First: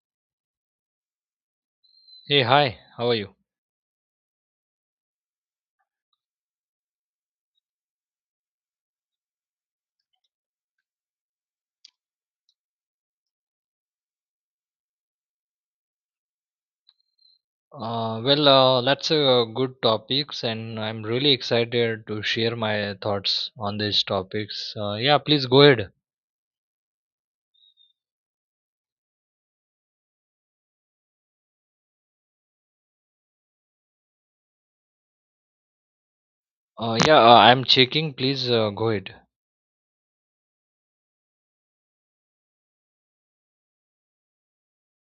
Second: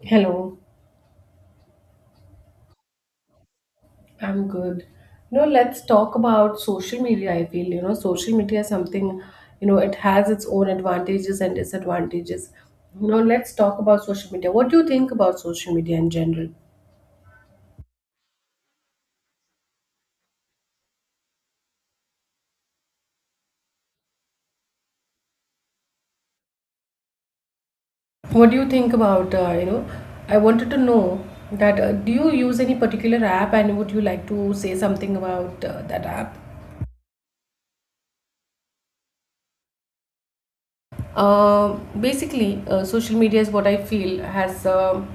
Hello, Hey, hi, how are you? I'm good. No, let's talk about social media. I feel, social media is something, it has its own advantages and disadvantages. Let's talk about social media. What do you think about social media in general? Well, that's a good topics, and I'm really excited to share my thoughts on these topics. Yeah, please go ahead. What do you think about, I wanted to know that do you use any particular app and would you like to say something about that app? Yeah, I'm checking. Please go ahead. Basically, social media is what I feel has,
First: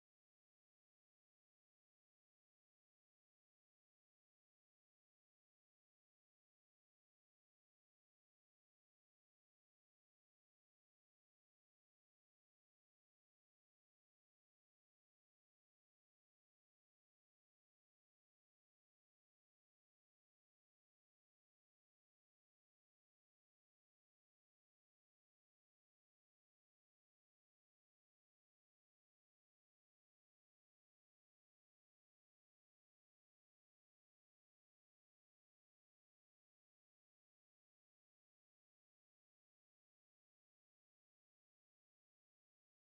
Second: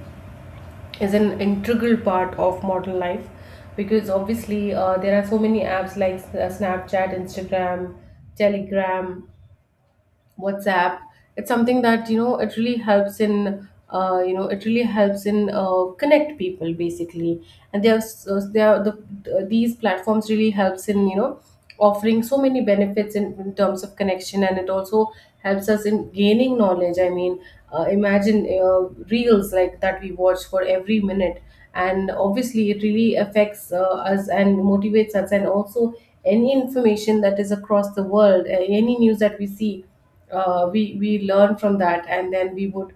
is an integral part of modern life because obviously there are so many apps like Snapchat, Instagram, Telegram, WhatsApp. It's something that it really helps in connect people basically, and there are these platforms really helps in offering so many benefits in terms of connection, and it also helps us in gaining knowledge. I mean, imagine reels like that we watch for every minute, and obviously it really affects us and motivates us, and also any information that is across the world, any news that we see uh, we learn from that and then we would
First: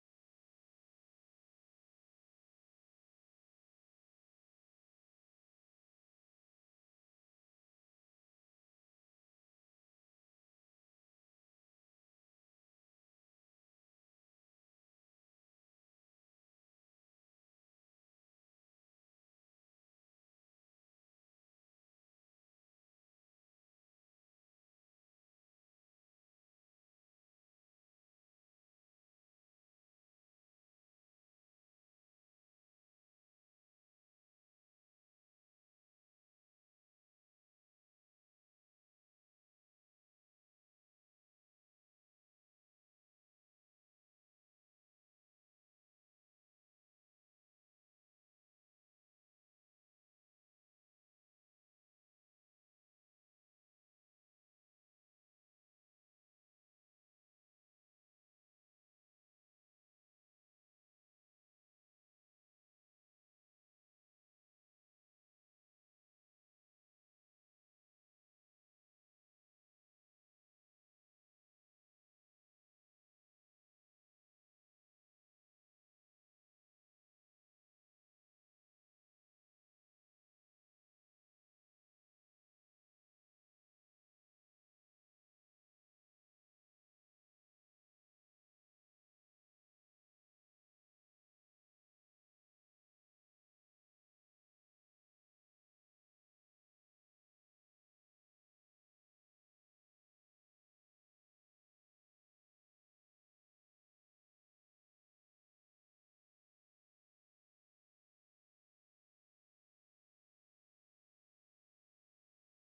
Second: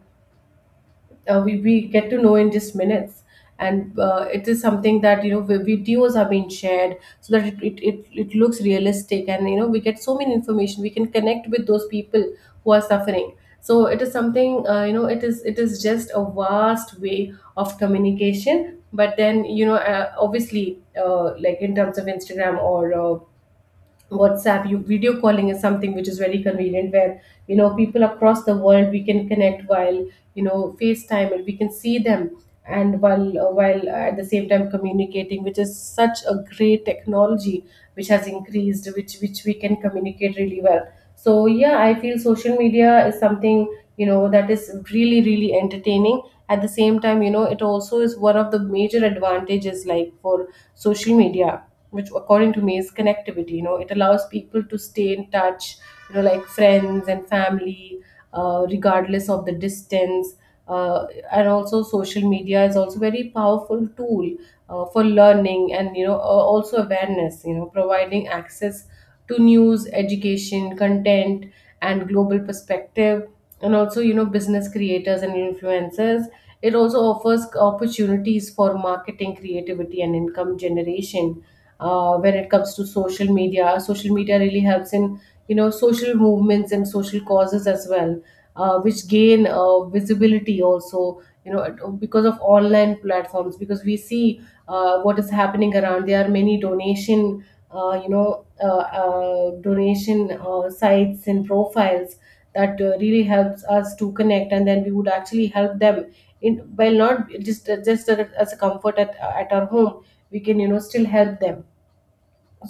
we get to know in just minutes and it is something that you know, videos are being shared so that it looks realistic and you know we get so many information. We can connect with those people who are suffering. So it is something, you know, it is just a vast way of communication. But then you know, obviously, like in terms of Instagram or WhatsApp, you video calling is something which is very convenient, where you know people across the world we can connect while FaceTime and we can see them, and while at the same time communicating, which is such a great technology which has increased, which we can communicate really well. So yeah, I feel social media is something, you know, that is really really entertaining. At the same time, you know, it also is one of the major advantages, like for social media, which according to me is connectivity. You know, it allows people to stay in touch, you know, like friends and family, regardless of the distance, uh, and also social media is also very powerful tool for learning, and also awareness, you know, providing access to news, education content and global perspective, and also you know business creators and influencers. It also offers opportunities for marketing, creativity and income generation when it comes to social media. Social media really helps in you know social movements and social causes as well, which gain visibility also. You know, because of online platforms, because we see what is happening around. There are many donation. Donation sites and profiles that really helps us to connect, and then we would actually help them in, while not just as a comfort at our home, we can you know still help them.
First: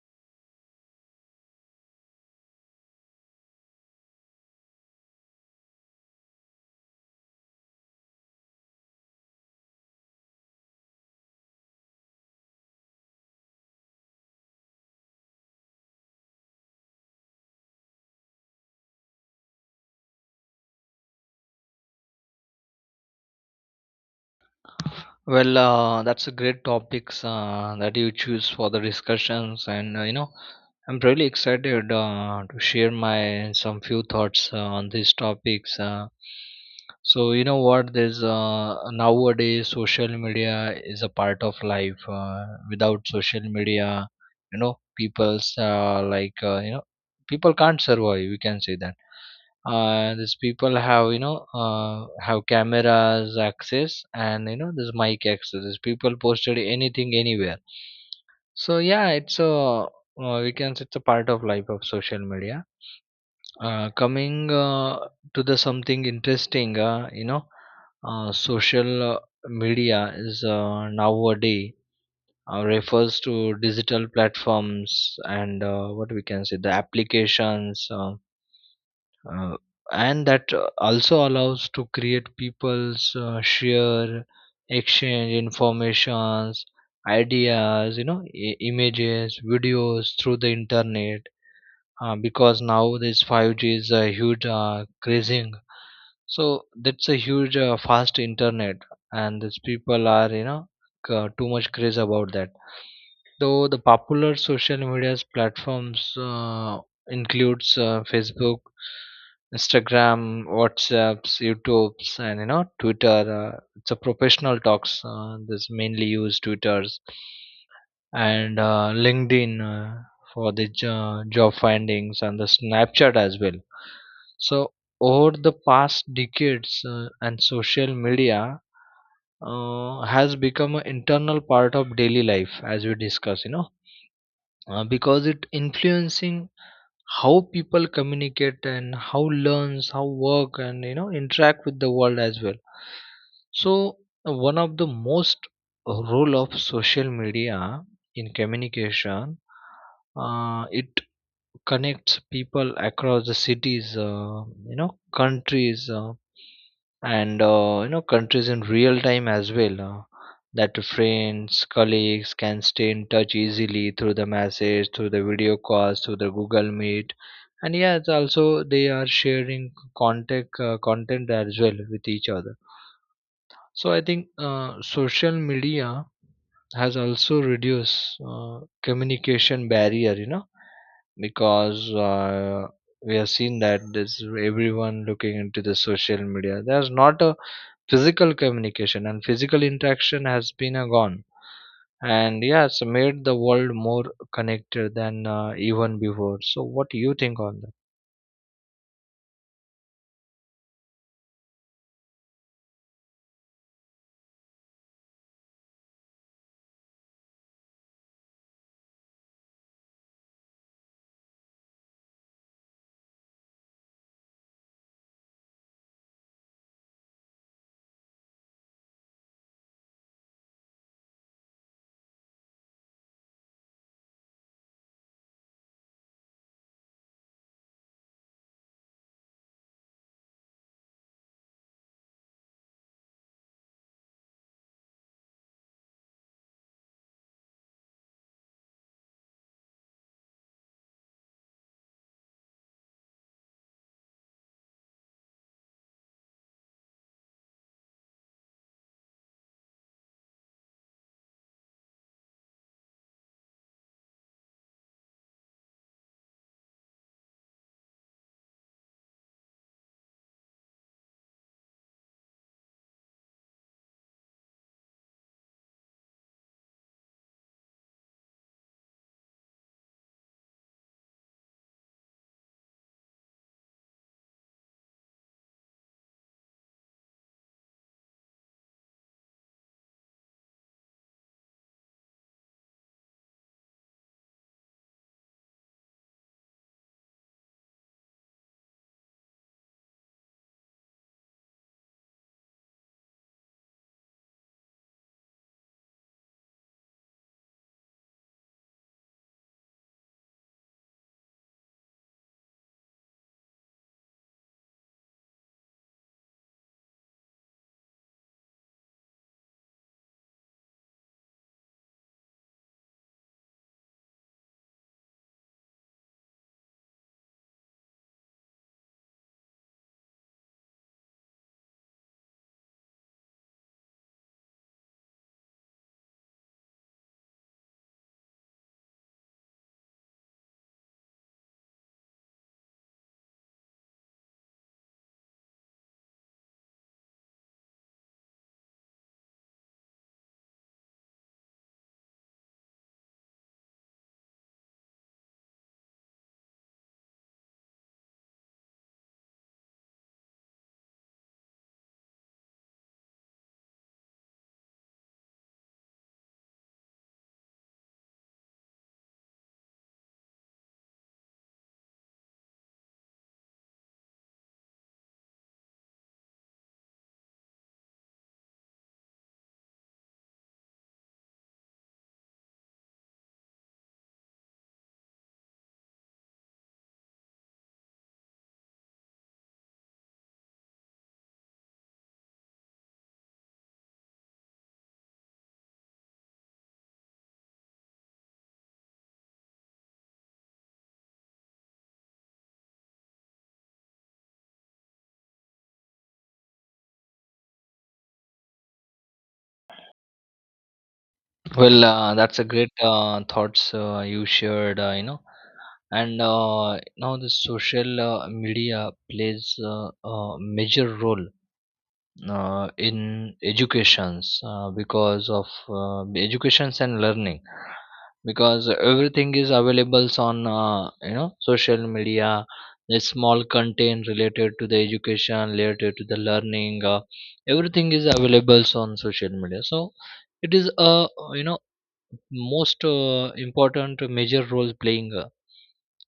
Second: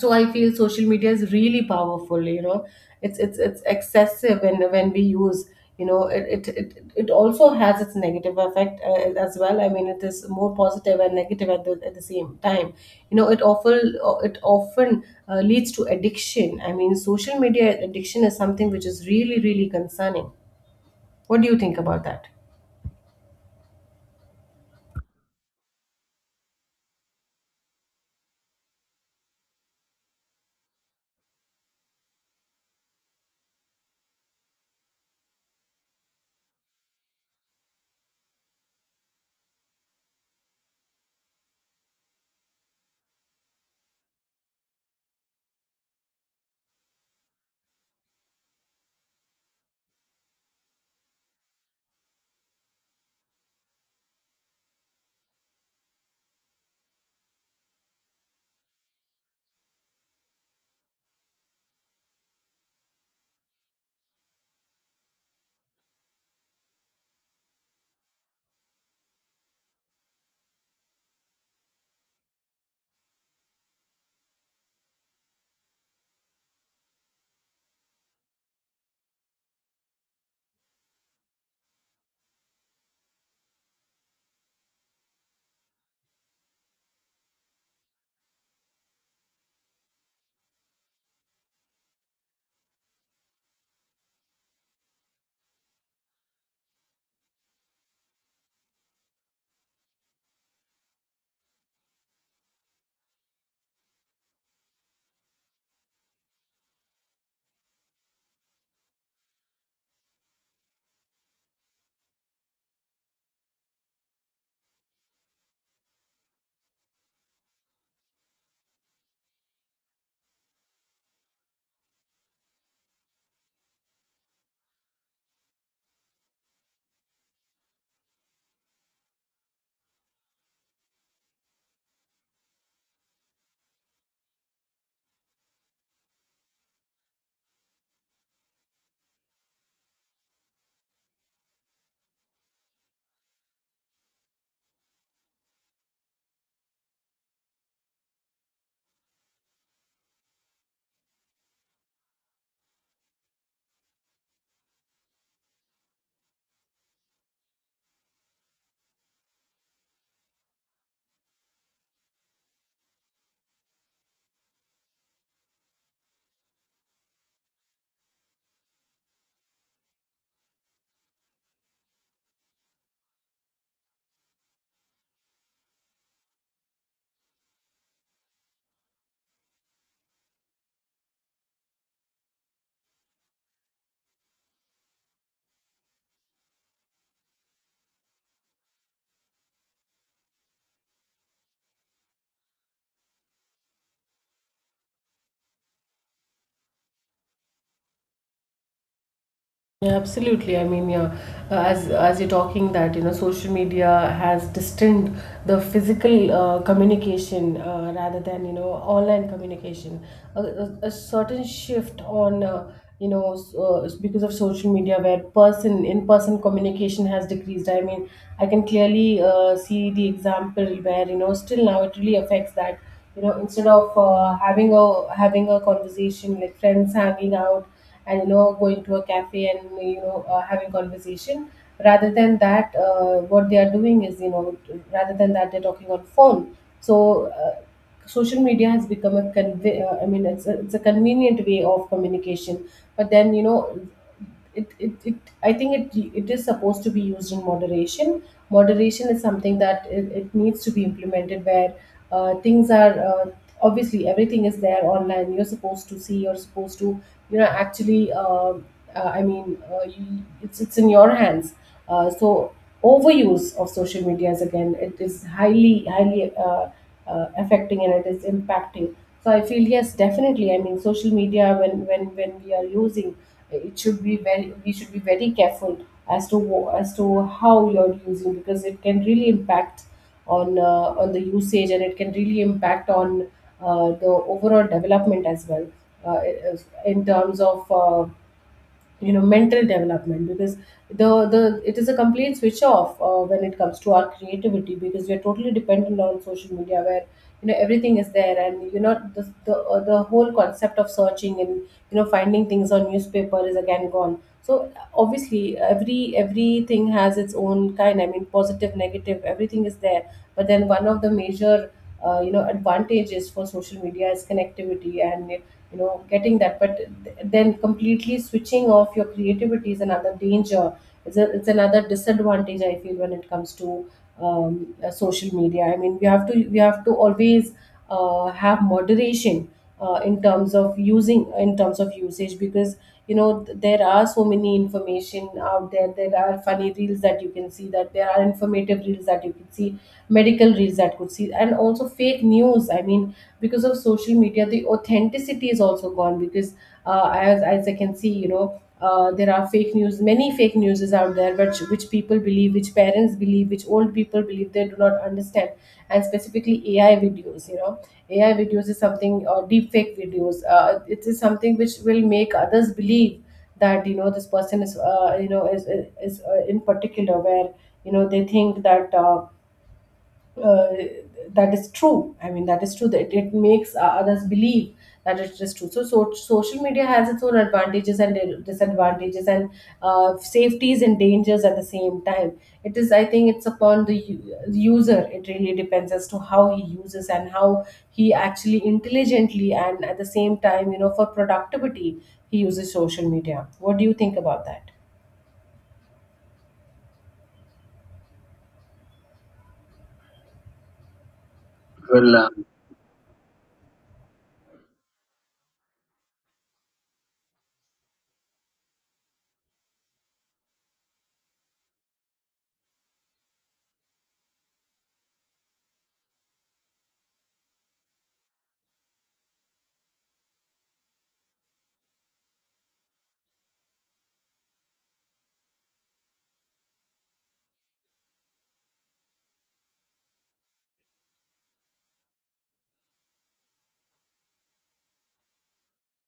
So I feel social media is really powerful, you know. It's excessive when we use. You know, it also has its negative effect as well. I mean, it is more positive and negative at the same time. You know, it often leads to addiction. I mean, social media addiction is something which is really really concerning. What do you think about that? Well, that's a great topics that you choose for the discussions, and I'm really excited to share my some few thoughts on these topics. So you know what? There's nowadays social media is a part of life. Without social media, people's like people can't survive. We can say that these people have have cameras access, and this mic access, these people posted anything anywhere. So yeah, it's a we can say it's a part of life of social media. Coming to the something interesting, social media is nowadays refers to digital platforms and what we can say the applications, uh, and that also allows to create people's share, exchange informations, ideas, images, videos through the internet. Because now this 5G is a huge crazing, so that's a huge fast internet, and these people are, too much craze about that. Though the popular social media platforms includes Facebook, Instagram, WhatsApps, YouTube's, and Twitter. It's a professional talks. This mainly use Twitter's and LinkedIn for the job findings and the Snapchat as well. So over the past decades, and social media has become an internal part of daily life, as we discuss. Because it influencing how people communicate and how learns, how work, and interact with the world as well. So one of the most role of social media in communication, it connects people across the cities, you know countries, and countries in real time as well, that friends, colleagues can stay in touch easily through the message, through the video calls, through the Google Meet. And yeah, it's also they are sharing contact, content as well with each other. So I think social media has also reduced communication barrier, because we have seen that this everyone looking into the social media, there's not a physical communication, and physical interaction has been gone, and yes made the world more connected than even before. So what do you think on that? Yeah, absolutely. I mean, yeah, as you're talking that, you know, social media has distanced the physical communication, rather than, you know, online communication. A certain shift on, it's because of social media where person in-person communication has decreased. I mean, I can clearly see the example where, you know, still now it really affects that, you know, instead of having a conversation, like friends hanging out and you know going to a cafe and you know having conversation, rather than that, what they are doing is, you know, rather than that, they're talking on phone. So social media has become a I mean, it's a convenient way of communication, but then you know it, it, it I think it is supposed to be used in moderation. Moderation is something that it needs to be implemented, where things are obviously everything is there online. You're supposed to see, you're supposed to you know actually I mean, it's in your hands, so overuse of social media is again, it is highly affecting and it is impacting. So I feel yes, definitely. I mean, social media, when we are using, it should be very we should be very careful as to how you're using, because it can really impact on the usage, and it can really impact on the overall development as well, uh, in terms of. Mental development, because the it is a complete switch off when it comes to our creativity, because we are totally dependent on social media, where you know everything is there, and you know the whole concept of searching and you know finding things on newspaper is again gone. So obviously everything has its own kind. I mean positive, negative, everything is there. But then one of the major you know advantages for social media is connectivity, and you know getting that, but then completely switching off your creativity is another danger. It's another disadvantage I feel when it comes to social media. I mean, we have to always have moderation in terms of using, in terms of usage, because you know there are so many information out there. There are funny reels that you can see, that there are informative reels that you can see, medical reels that could see, and also fake news. I mean, because of social media the authenticity is also gone, because as I can see, you know, there are fake news, many fake news is out there, which people believe, which parents believe, which old people believe. They do not understand. And specifically AI videos, you know, AI videos is something, or deep fake videos, it is something which will make others believe that you know this person is you know is in particular, where you know they think that uh, that is true. I mean, that is true. That it makes others believe that it is true. So, so social media has its own advantages and disadvantages, and safeties and dangers at the same time. It is, I think, it's upon the user. It really depends as to how he uses and how he actually intelligently and at the same time, you know, for productivity, he uses social media. What do you think about that? Well, Well, that's a great thoughts you shared and now the social media plays a major role in educations, because of educations and learning, because everything is available on, social media. The small content related to the education, related to the learning, everything is available on social media. So it is a, you know most important major role playing.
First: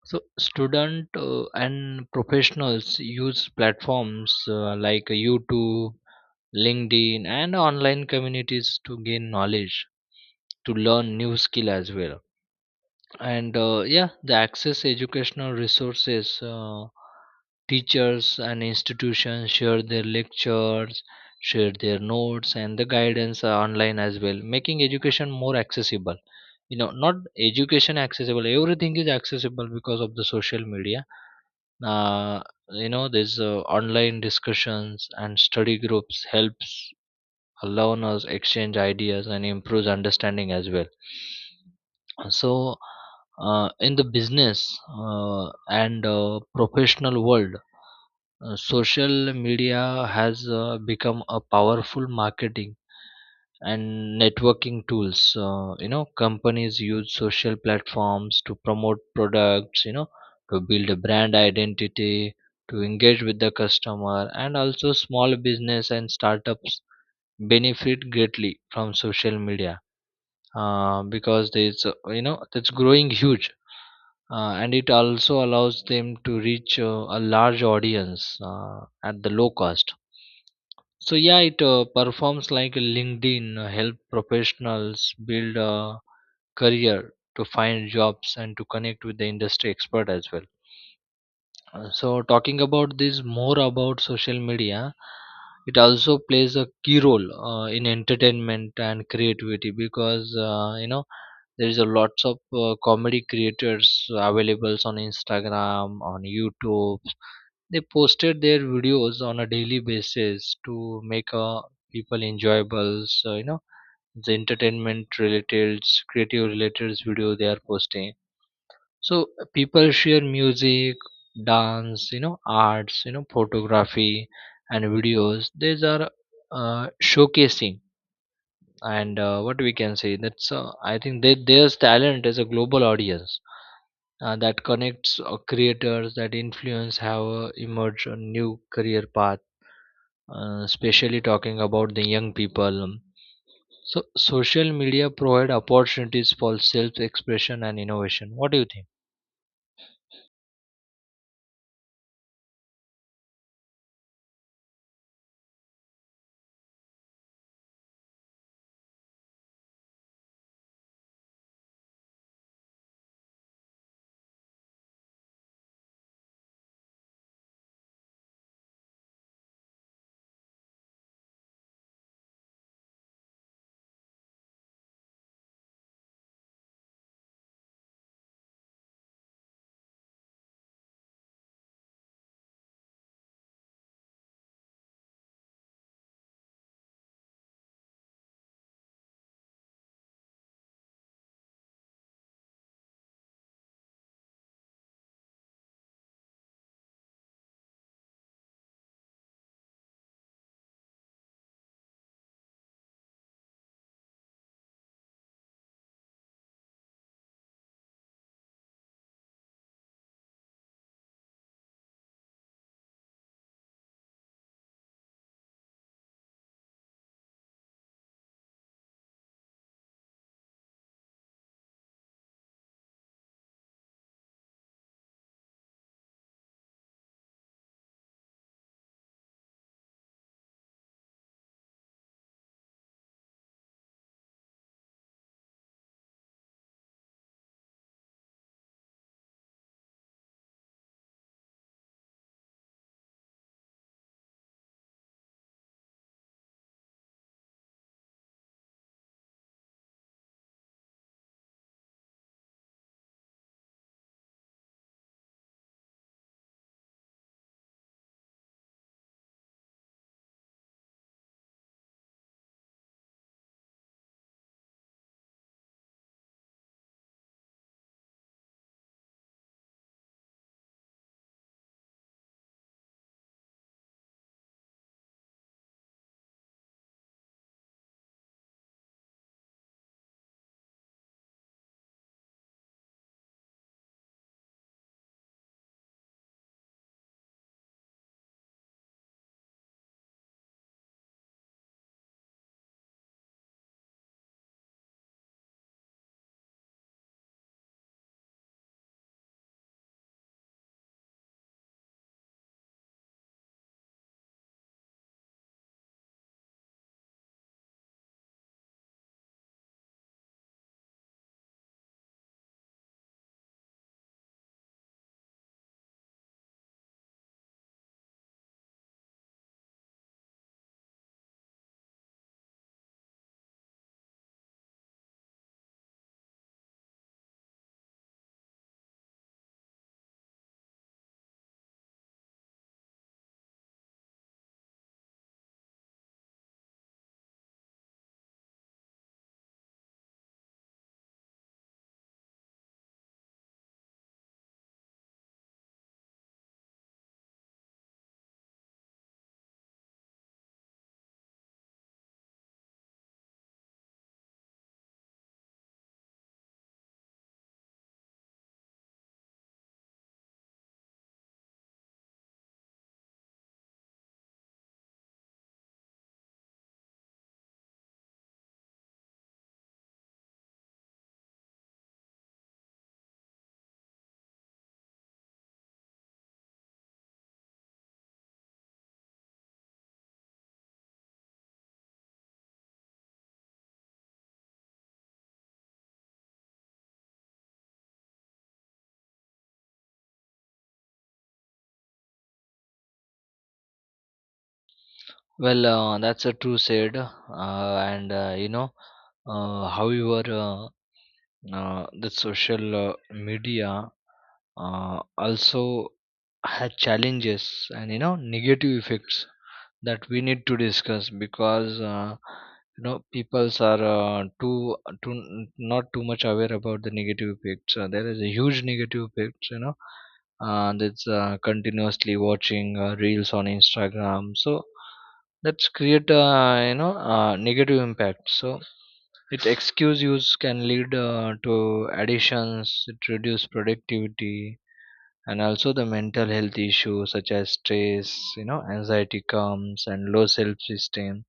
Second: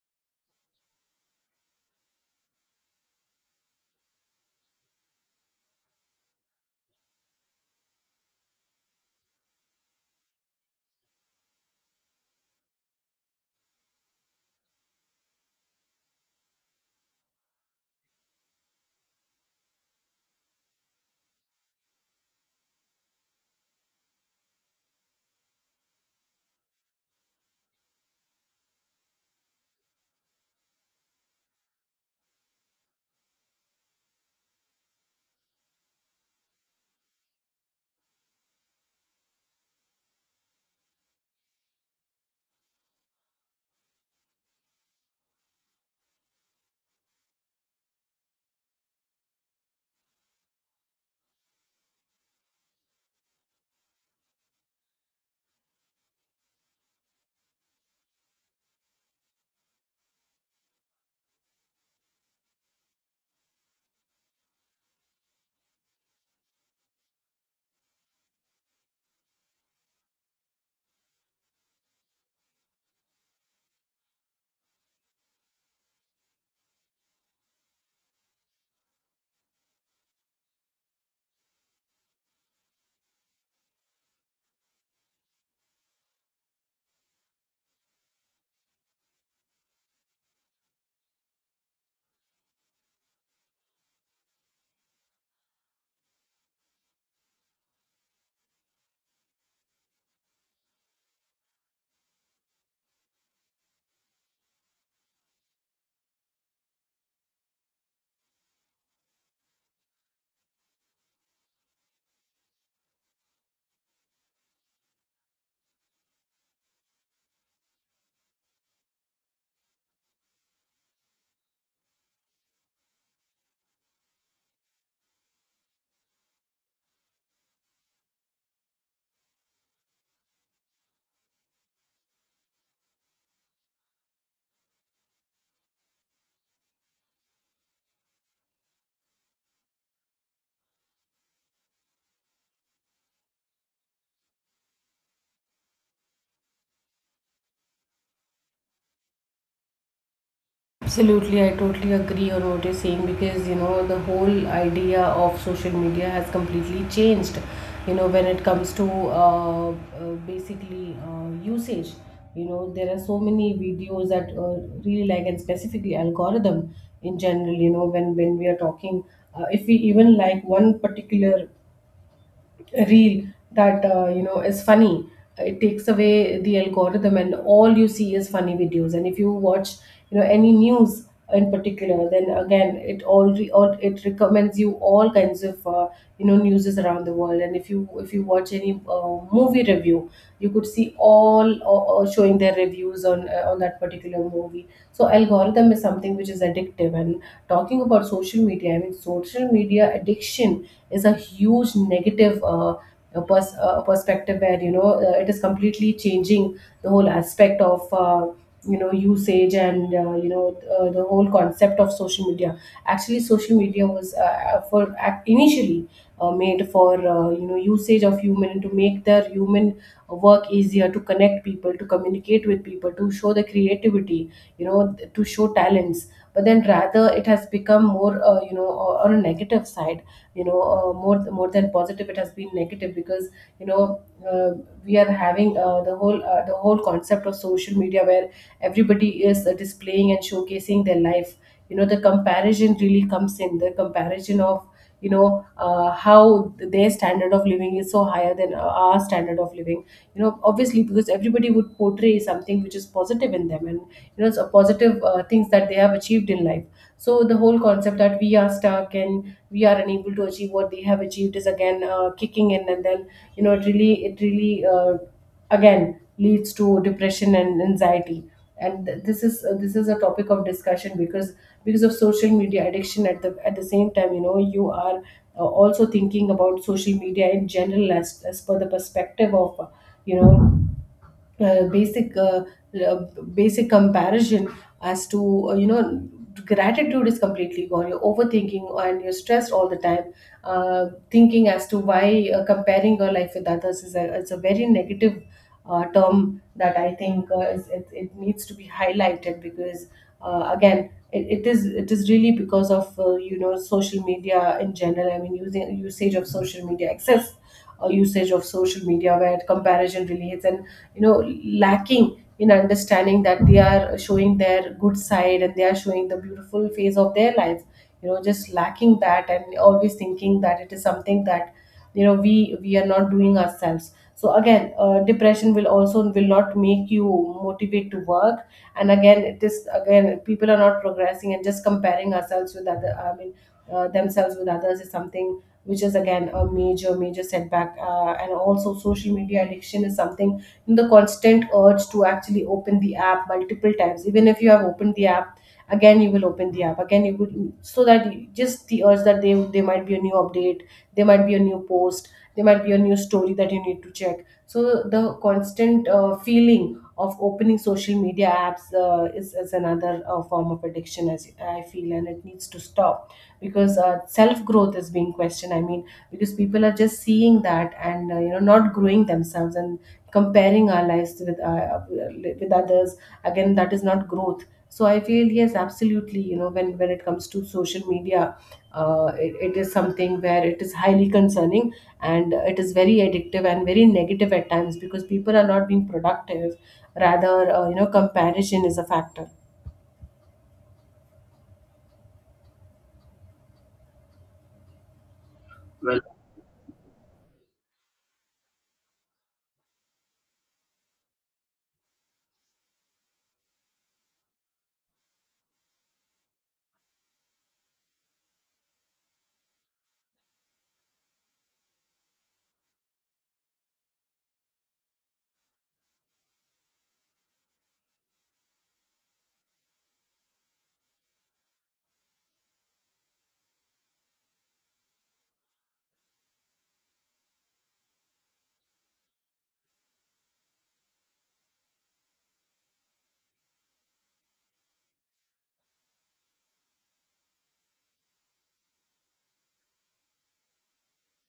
So student and professionals use platforms like YouTube, LinkedIn, and online communities to gain knowledge, to learn new skill as well. And yeah, the access educational resources. Teachers and institutions share their lectures, share their notes, and the guidance are online as well, making education more accessible. Not education accessible. Everything is accessible because of the social media. Uh, there's online discussions and study groups helps allowing us exchange ideas and improves understanding as well. So in the business and professional world, social media has become a powerful marketing and networking tools. Companies use social platforms to promote products, to build a brand identity, to engage with the customer, and also small business and startups benefit greatly from social media, because there's, that's growing huge, and it also allows them to reach a large audience at the low cost. So yeah, it performs like a LinkedIn, help professionals build a career to find jobs and to connect with the industry expert as well. So, talking about this more about social media, it also plays a key role in entertainment and creativity, because there is a lots of comedy creators available on Instagram, on YouTube. They posted their videos on a daily basis to make people enjoyable. So the entertainment related, creative related video they are posting. So people share music, dance, arts, photography, and videos, these are showcasing, and what we can say, that's I think that their talent is a global audience that connects creators that influence have emerged a new career path, especially talking about the young people. So social media provide opportunities for self expression and innovation. What do you think? absolutely, I totally agree on what you're saying, because you know the whole idea of social media has completely changed. You know, when it comes to basically usage, you know, there are so many videos that really like, and specifically algorithm in general. You know, when we are talking, if we even like one particular reel that you know is funny, it takes away the algorithm and all you see is funny videos. And if you watch you know any news in particular, then again it already or it recommends you all kinds of you know newses around the world. And if you watch any movie review, you could see all showing their reviews on that particular movie. So algorithm is something which is addictive. And talking about social media, I mean, social media addiction is a huge negative. A perspective where it is completely changing the whole aspect of usage, and the whole concept of social media. Actually, social media was for initially made for usage of human, and to make their human work easier, to connect people, to communicate with people, to show the creativity, to show talents. But then, rather, it has become more on a negative side. More than positive, it has been negative, because you know uh, we are having the whole concept of social media where everybody is displaying and showcasing their life. The comparison really comes in, the comparison of how their standard of living is so higher than our standard of living. Obviously, because everybody would portray something which is positive in them, and so positive things that they have achieved in life. So the whole concept that we are stuck and we are unable to achieve what they have achieved is again kicking in, and then it really again leads to depression and anxiety. And this is a topic of discussion, because of social media addiction. At the same time, you are also thinking about social media in general, as per the perspective of you know uh, basic uh, uh, basic comparison as to gratitude is completely gone, you're overthinking and you're stressed all the time, thinking as to why. Comparing your life with others is a very negative term that I think it needs to be highlighted, because again, it is really because of social media in general, I mean using usage of social media excess. Usage of social media where comparison really hits, and you know lacking in understanding that they are showing their good side and they are showing the beautiful phase of their life. Just lacking that and always thinking that it is something that we are not doing ourselves. So again, depression will not make you motivate to work. And again, it is again, people are not progressing and just comparing ourselves with other I mean themselves with others is something which is again a major setback. And also, social media addiction is something, the constant urge to actually open the app multiple times. Even if you have opened the app, again you will open the app again, you would, so that just the urge that they might be a new update, there might be a new post, there might be a new story that you need to check. So the constant feeling of opening social media apps is another form of addiction, as I feel, and it needs to stop, because self growth is being questioned, I mean, because people are just seeing that and not growing themselves and comparing our lives with with others. Again, that is not growth, so I feel, yes, absolutely, when it comes to social media, it is something where it is highly concerning, and it is very addictive and very negative at times, because people are not being productive, rather, comparison is a factor. Well, that's a true said, and however. The social media also had challenges and negative effects that we need to discuss, because peoples are too not too much aware about the negative effects. There is a huge negative effects, that's continuously watching reels on Instagram. So that's create negative impact. So it excuse use can lead to additions, it reduce productivity, and also the mental health issues such as stress, anxiety comes and low self-esteem.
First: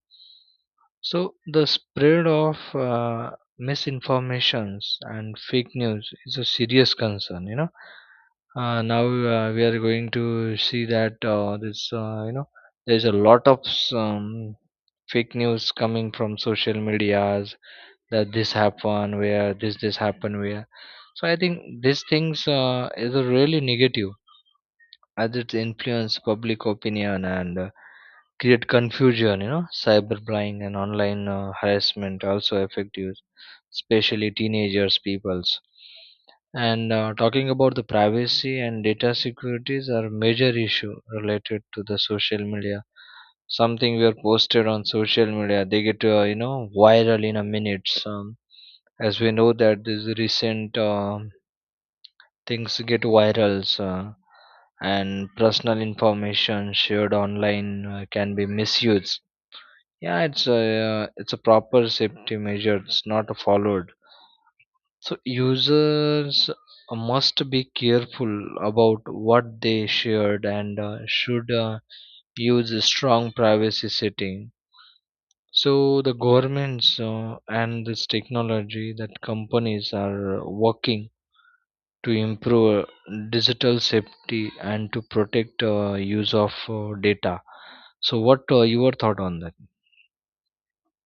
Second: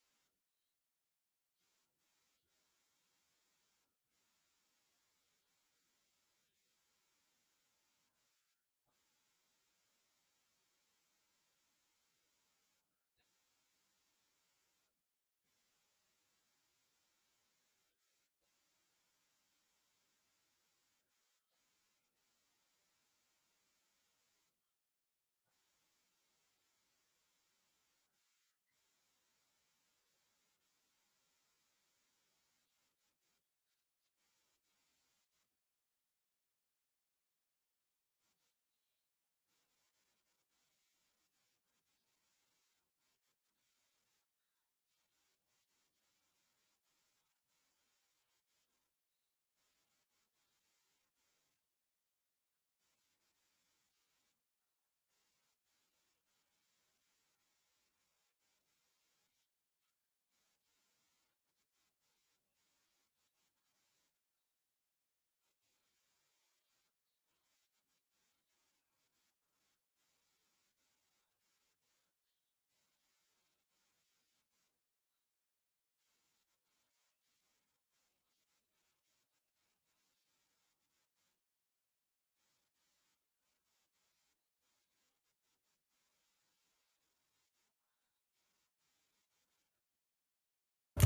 So the spread of misinformations and fake news is a serious concern. Now we are going to see that this there is a lot of um, fake news coming from social media's, that this happened where, this happened where. So I think these things is a really negative as it influence public opinion and create confusion. Cyberbullying and online harassment also affect youth, especially teenagers peoples, and talking about the privacy and data securities are major issue related to the social media. Something we are posted on social media, they get viral in a minutes, as we know that these recent things get viral, uh, and personal information shared online can be misused. Yeah, it's a proper safety measure, it's not followed. So users must be careful about what they shared, and should use a strong privacy setting. So the governments and this technology that companies are working to improve digital safety and to protect use of data. So what your thought on that?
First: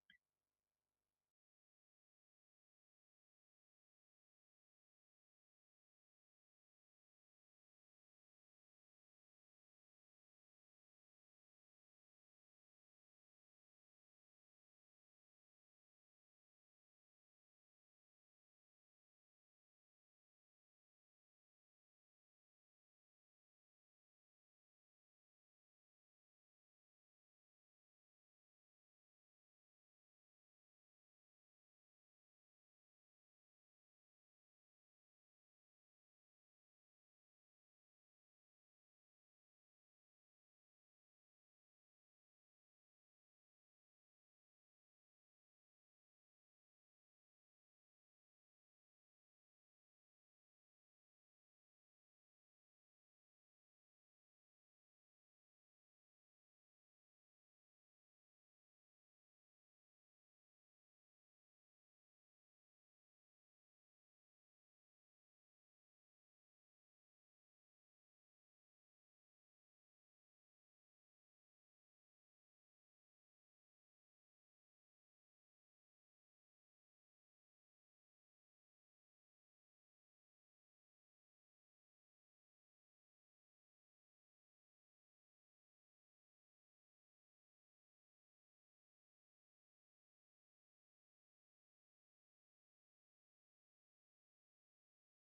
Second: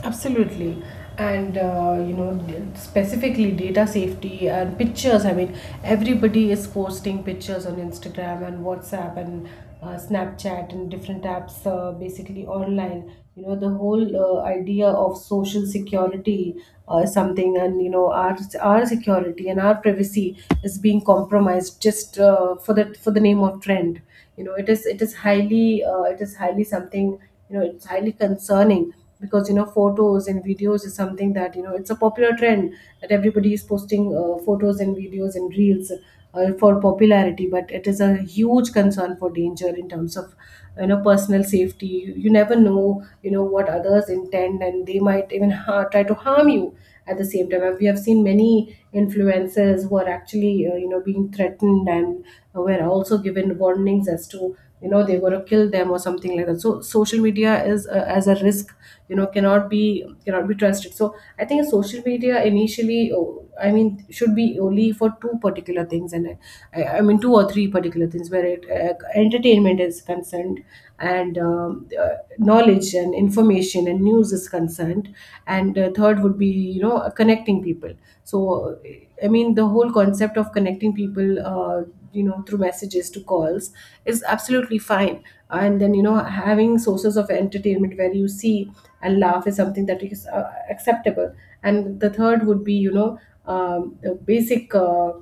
Absolutely. And specifically data safety and pictures. I mean, everybody is posting pictures on Instagram and WhatsApp and Snapchat and different apps, basically online. You know, the whole idea of social security is something, and you know, our security and our privacy is being compromised, just for the name of trend. It is highly something. It's highly concerning, because photos and videos is something that, it's a popular trend, that everybody is posting photos and videos and reels for popularity, but it is a huge concern for danger in terms of personal safety. You never know what others intend, and they might even try to harm you at the same time. We have seen many influencers who are actually being threatened, and were also given warnings as to they're going to kill them, or something like that. So social media, is as a risk, cannot be trusted. So I think social media initially, oh, I mean, should be only for two particular things, and I mean two or three particular things, where entertainment is concerned, and knowledge and information and news is concerned, and third would be, connecting people. So I mean, the whole concept of connecting people, through messages to calls, is absolutely fine. And then, having sources of entertainment where you see and laugh is something that is acceptable, and the third would be, the basic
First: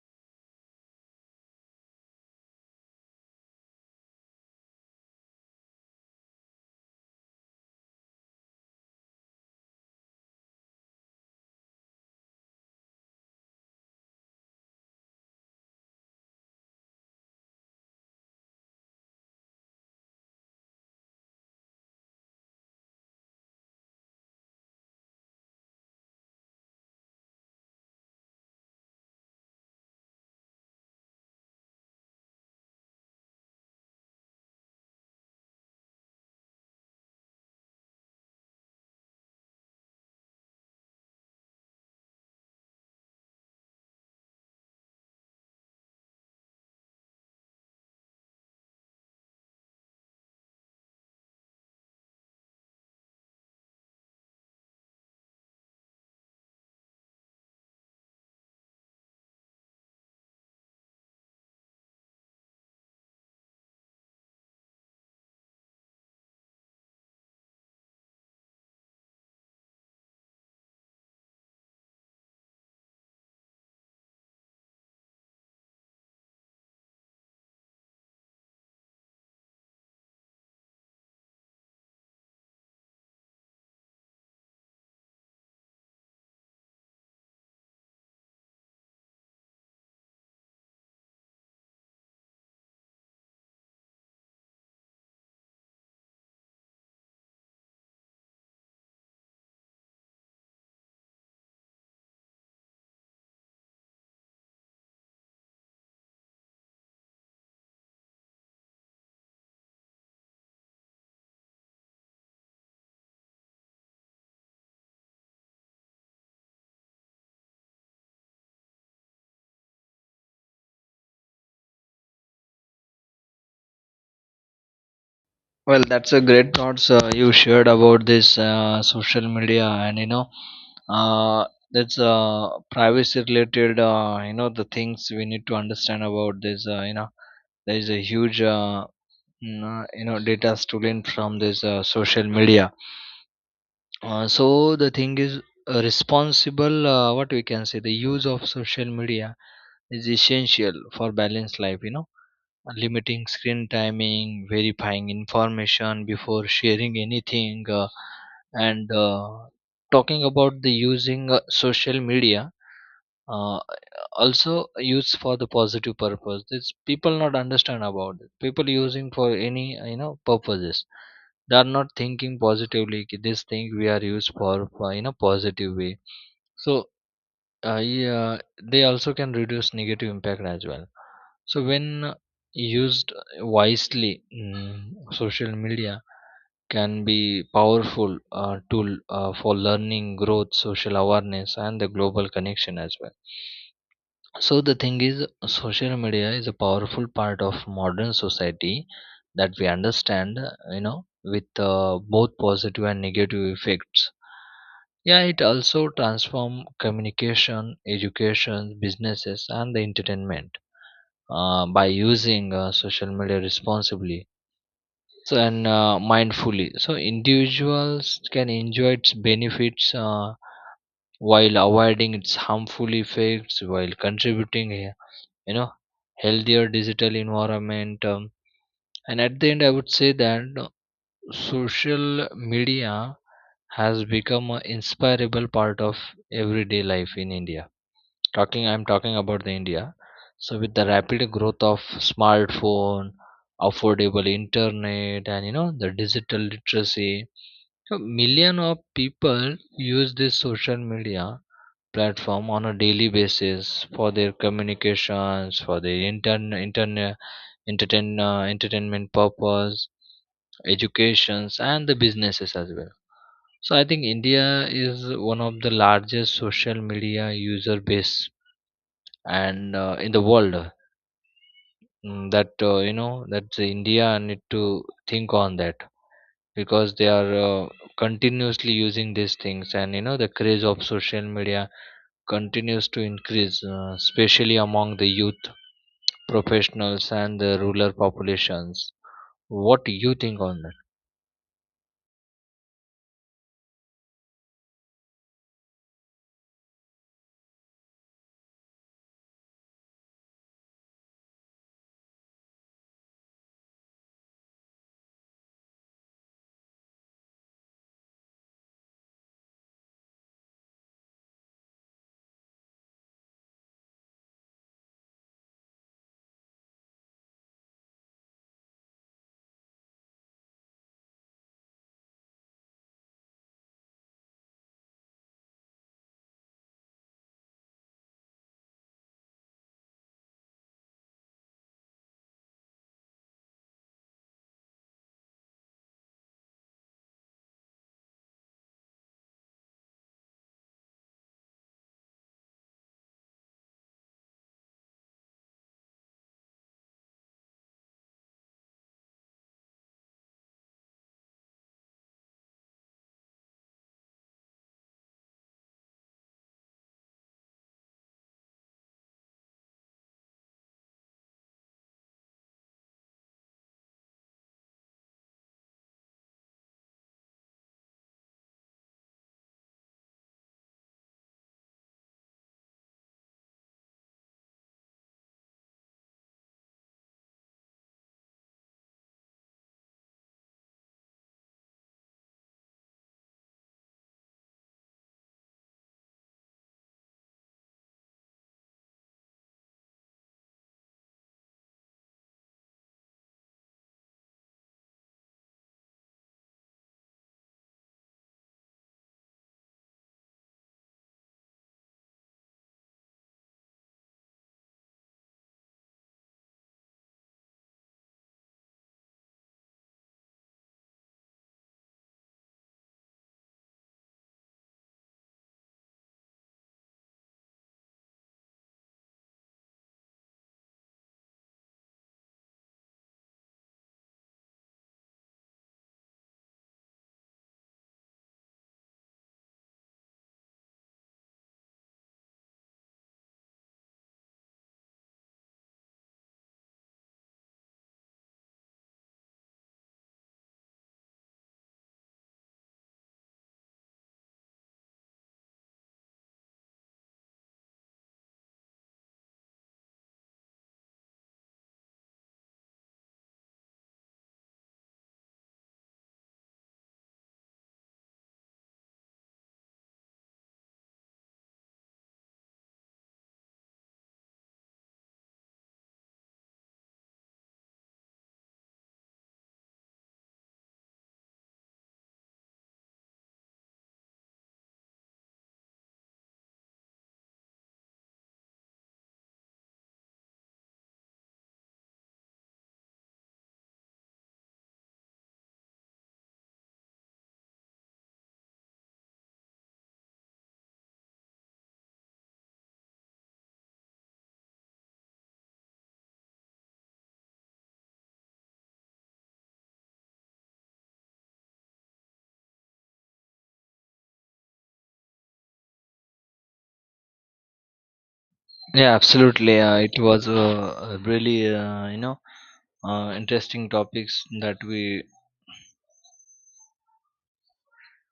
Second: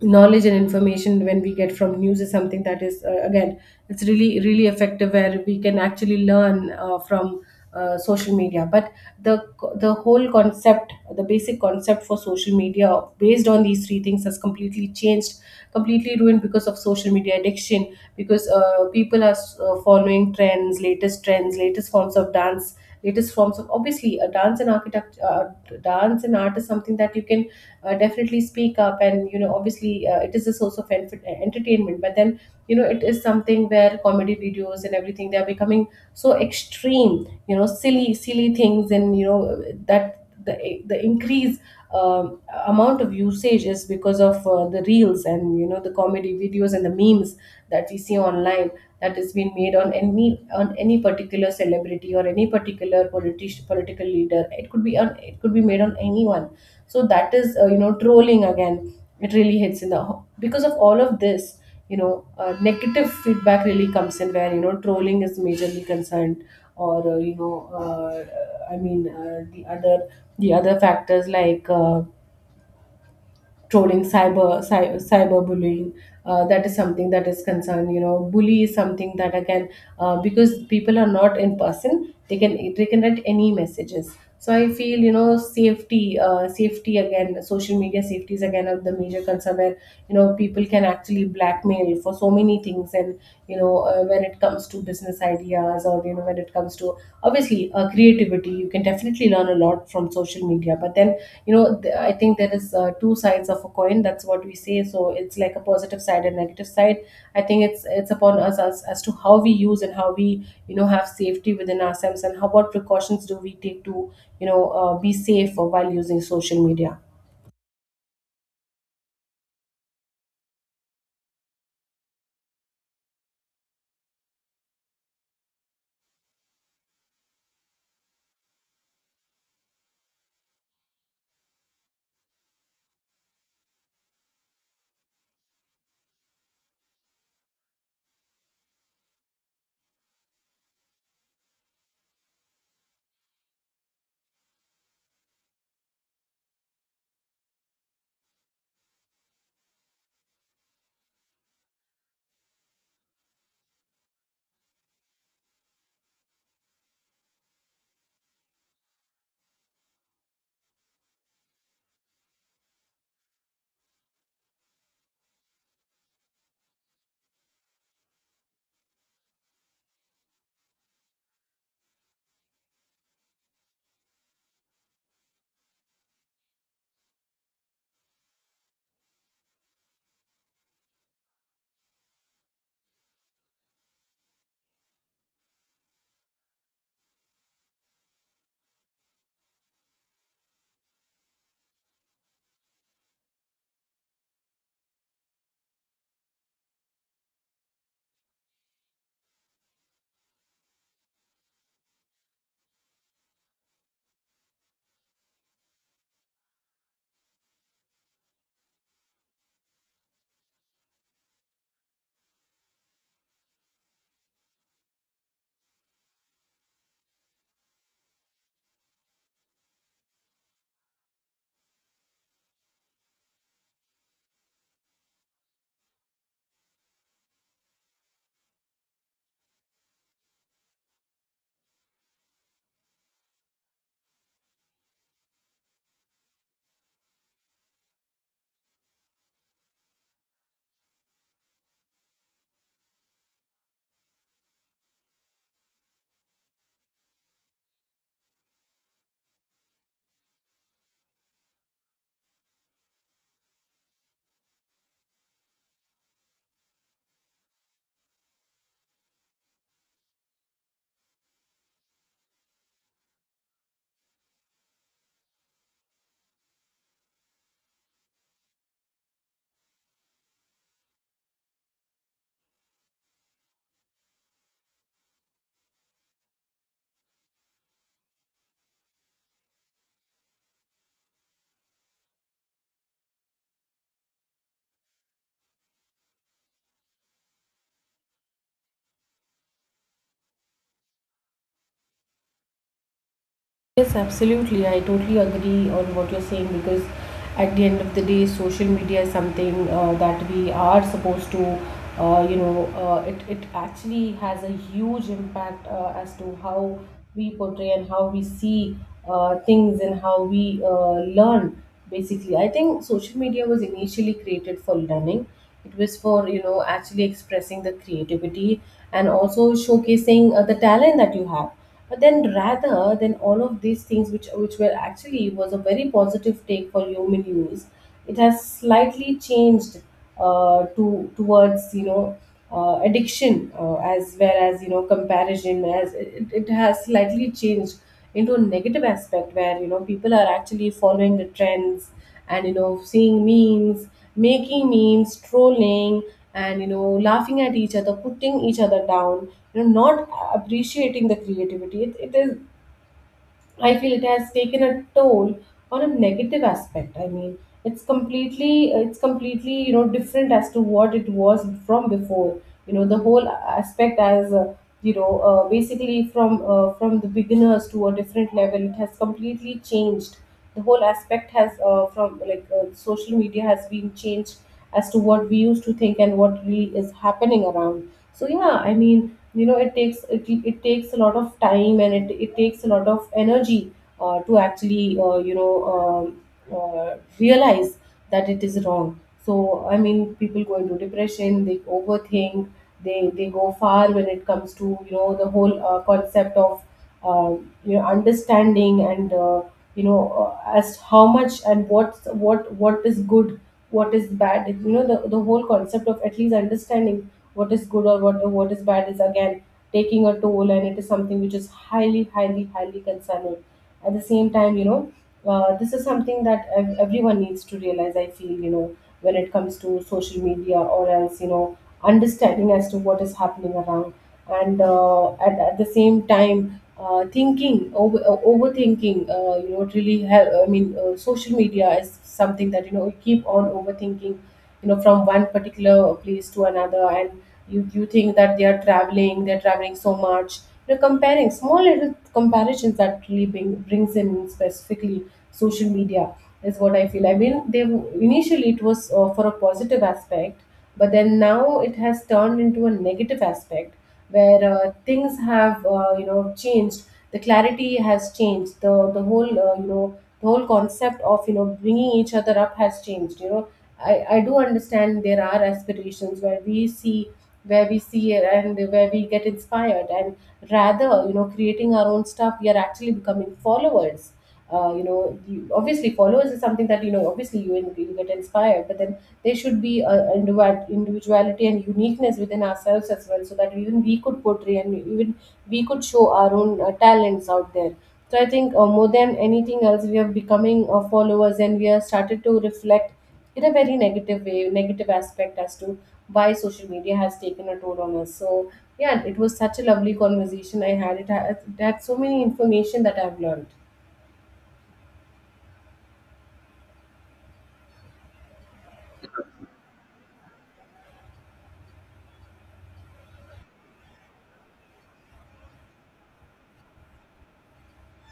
knowledge and information when we get from news is something that is, again, it's really effective, where we can actually learn from social media. But the the whole concept, the basic concept for social media based on these three things, has completely changed, completely ruined because of social media addiction, because people are following trends, latest trends, latest forms of dance, latest forms of, obviously, a dance and architect dance and art is something that you can definitely speak up, and obviously it is a source of entertainment. But then, it is something where comedy videos and everything, they are becoming so extreme, silly, silly things. And that the increase um, amount of usage is because of the reels, and the comedy videos and the memes that we see online, that is being made on any particular celebrity or any particular politician, political leader, it could be on, it could be made on anyone. So that is, trolling again. It really hits in the, because of all of this, negative feedback really comes in where, trolling is majorly concerned, or I mean, the other, factors, like trolling, cyberbullying. That is something that is concerned. You know, bully is something that I can, because people are not in person, they can, they can write any messages. So I feel, safety, safety again, social media safety is again of the major concern, where people can actually blackmail for so many things, and when it comes to business ideas, or when it comes to, obviously, creativity, you can definitely learn a lot from social media. But then, I think there is, two sides of a coin, that's what we say. So it's like a positive side and negative side. I think it's upon us, as to how we use, and how we, have safety within ourselves, and how, what precautions do we take to, be safe while using social media. Well, that's a great thoughts you shared about this social media, and uh, that's privacy related the things we need to understand about this. There is a huge data stolen from this social media. So the thing is responsible, what we can say, the use of social media is essential for balanced life. Limiting screen timing, verifying information before sharing anything, and talking about the using social media, uh, also used for the positive purpose. This people not understand about it, people using for any purposes, they are not thinking positively ki this thing we are used for in a positive way. So yeah, they also can reduce negative impact as well. So when used wisely, social media can be powerful tool for learning, growth, social awareness, and the global connection as well. So the thing is, social media is a powerful part of modern society that we understand, with both positive and negative effects. Yeah, it also transform communication, education, businesses, and the entertainment by using social media responsibly, so, and mindfully. So individuals can enjoy its benefits while avoiding its harmful effects, while contributing you know healthier digital environment. And at the end I would say that social media has become an inspirable part of everyday life in India. Talking, I'm talking about the India. So with the rapid growth of smartphone, affordable internet, and the digital literacy, so million of people use this social media platform on a daily basis for their communications, for their entertainment purpose, educations, and the businesses as well. So I think India is one of the largest social media user base and in the world. That that India need to think on that, because they are continuously using these things, and the craze of social media continues to increase, especially among the youth, professionals, and the rural populations. What do you think on that? Yes, absolutely. I totally agree on what you're saying, because at the end of the day, social media is something that we are supposed to. It actually has a huge impact as to how we portray and how we see things, and how we learn, basically. I think social media was initially created for learning. It was for, actually expressing the creativity and also showcasing the talent that you have, but then rather than all of these things, which were actually, was a very positive take for human use, it has slightly changed to towards addiction, as whereas, comparison as, it has slightly changed into a negative aspect, where people are actually following the trends, and seeing memes, making memes, trolling, and laughing at each other, putting each other down, not appreciating the creativity. It is, I feel, it has taken a toll on a negative aspect, I mean. It's completely, different as to what it was from before. The whole aspect, as basically, from the beginners to a different level, it has completely changed. The whole aspect has, from, like, social media has been changed as to what we used to think and what really is happening around. So yeah, I mean, it takes, it takes a lot of time, and it takes a lot of energy to actually, realize that it is wrong. So I mean, people go into depression, they overthink, they go far when it comes to, the whole concept of, uh, understanding, and as how much, and what is good, what is bad. The whole concept of at least understanding what is good or what is bad is again taking a toll, and it is something which is highly, highly, highly concerning at the same time. This is something that everyone needs to realize, I feel, when it comes to social media. Or else, understanding as to what is happening around. And at the same time, overthinking, it really help, I mean, social media is something that, you keep on overthinking, from one particular place to another, and you think that they are traveling, they're traveling so much. Comparing small little comparisons that really brings in, specifically social media, is what I feel, I mean. They initially it was, for a positive aspect, but then now it has turned into a negative aspect, where things have changed, the clarity has changed, the whole, the whole concept of bringing each other up has changed. I do understand there are aspirations, where we see, where we see it, and where we get inspired, and rather, creating our own stuff, we are actually becoming followers. Obviously, followers is something that, obviously, you get inspired, but then there should be a individuality and uniqueness within ourselves as well, so that even we could portray, and even we could show our own talents out there. So I think, more than anything else, we are becoming followers, and we are started to reflect in a very negative way, negative aspect, as to why social media has taken a toll on us. So yeah, it was such a lovely conversation I had. It had so many information that I've learned. Yeah, absolutely. It was really, uh, interesting topics that we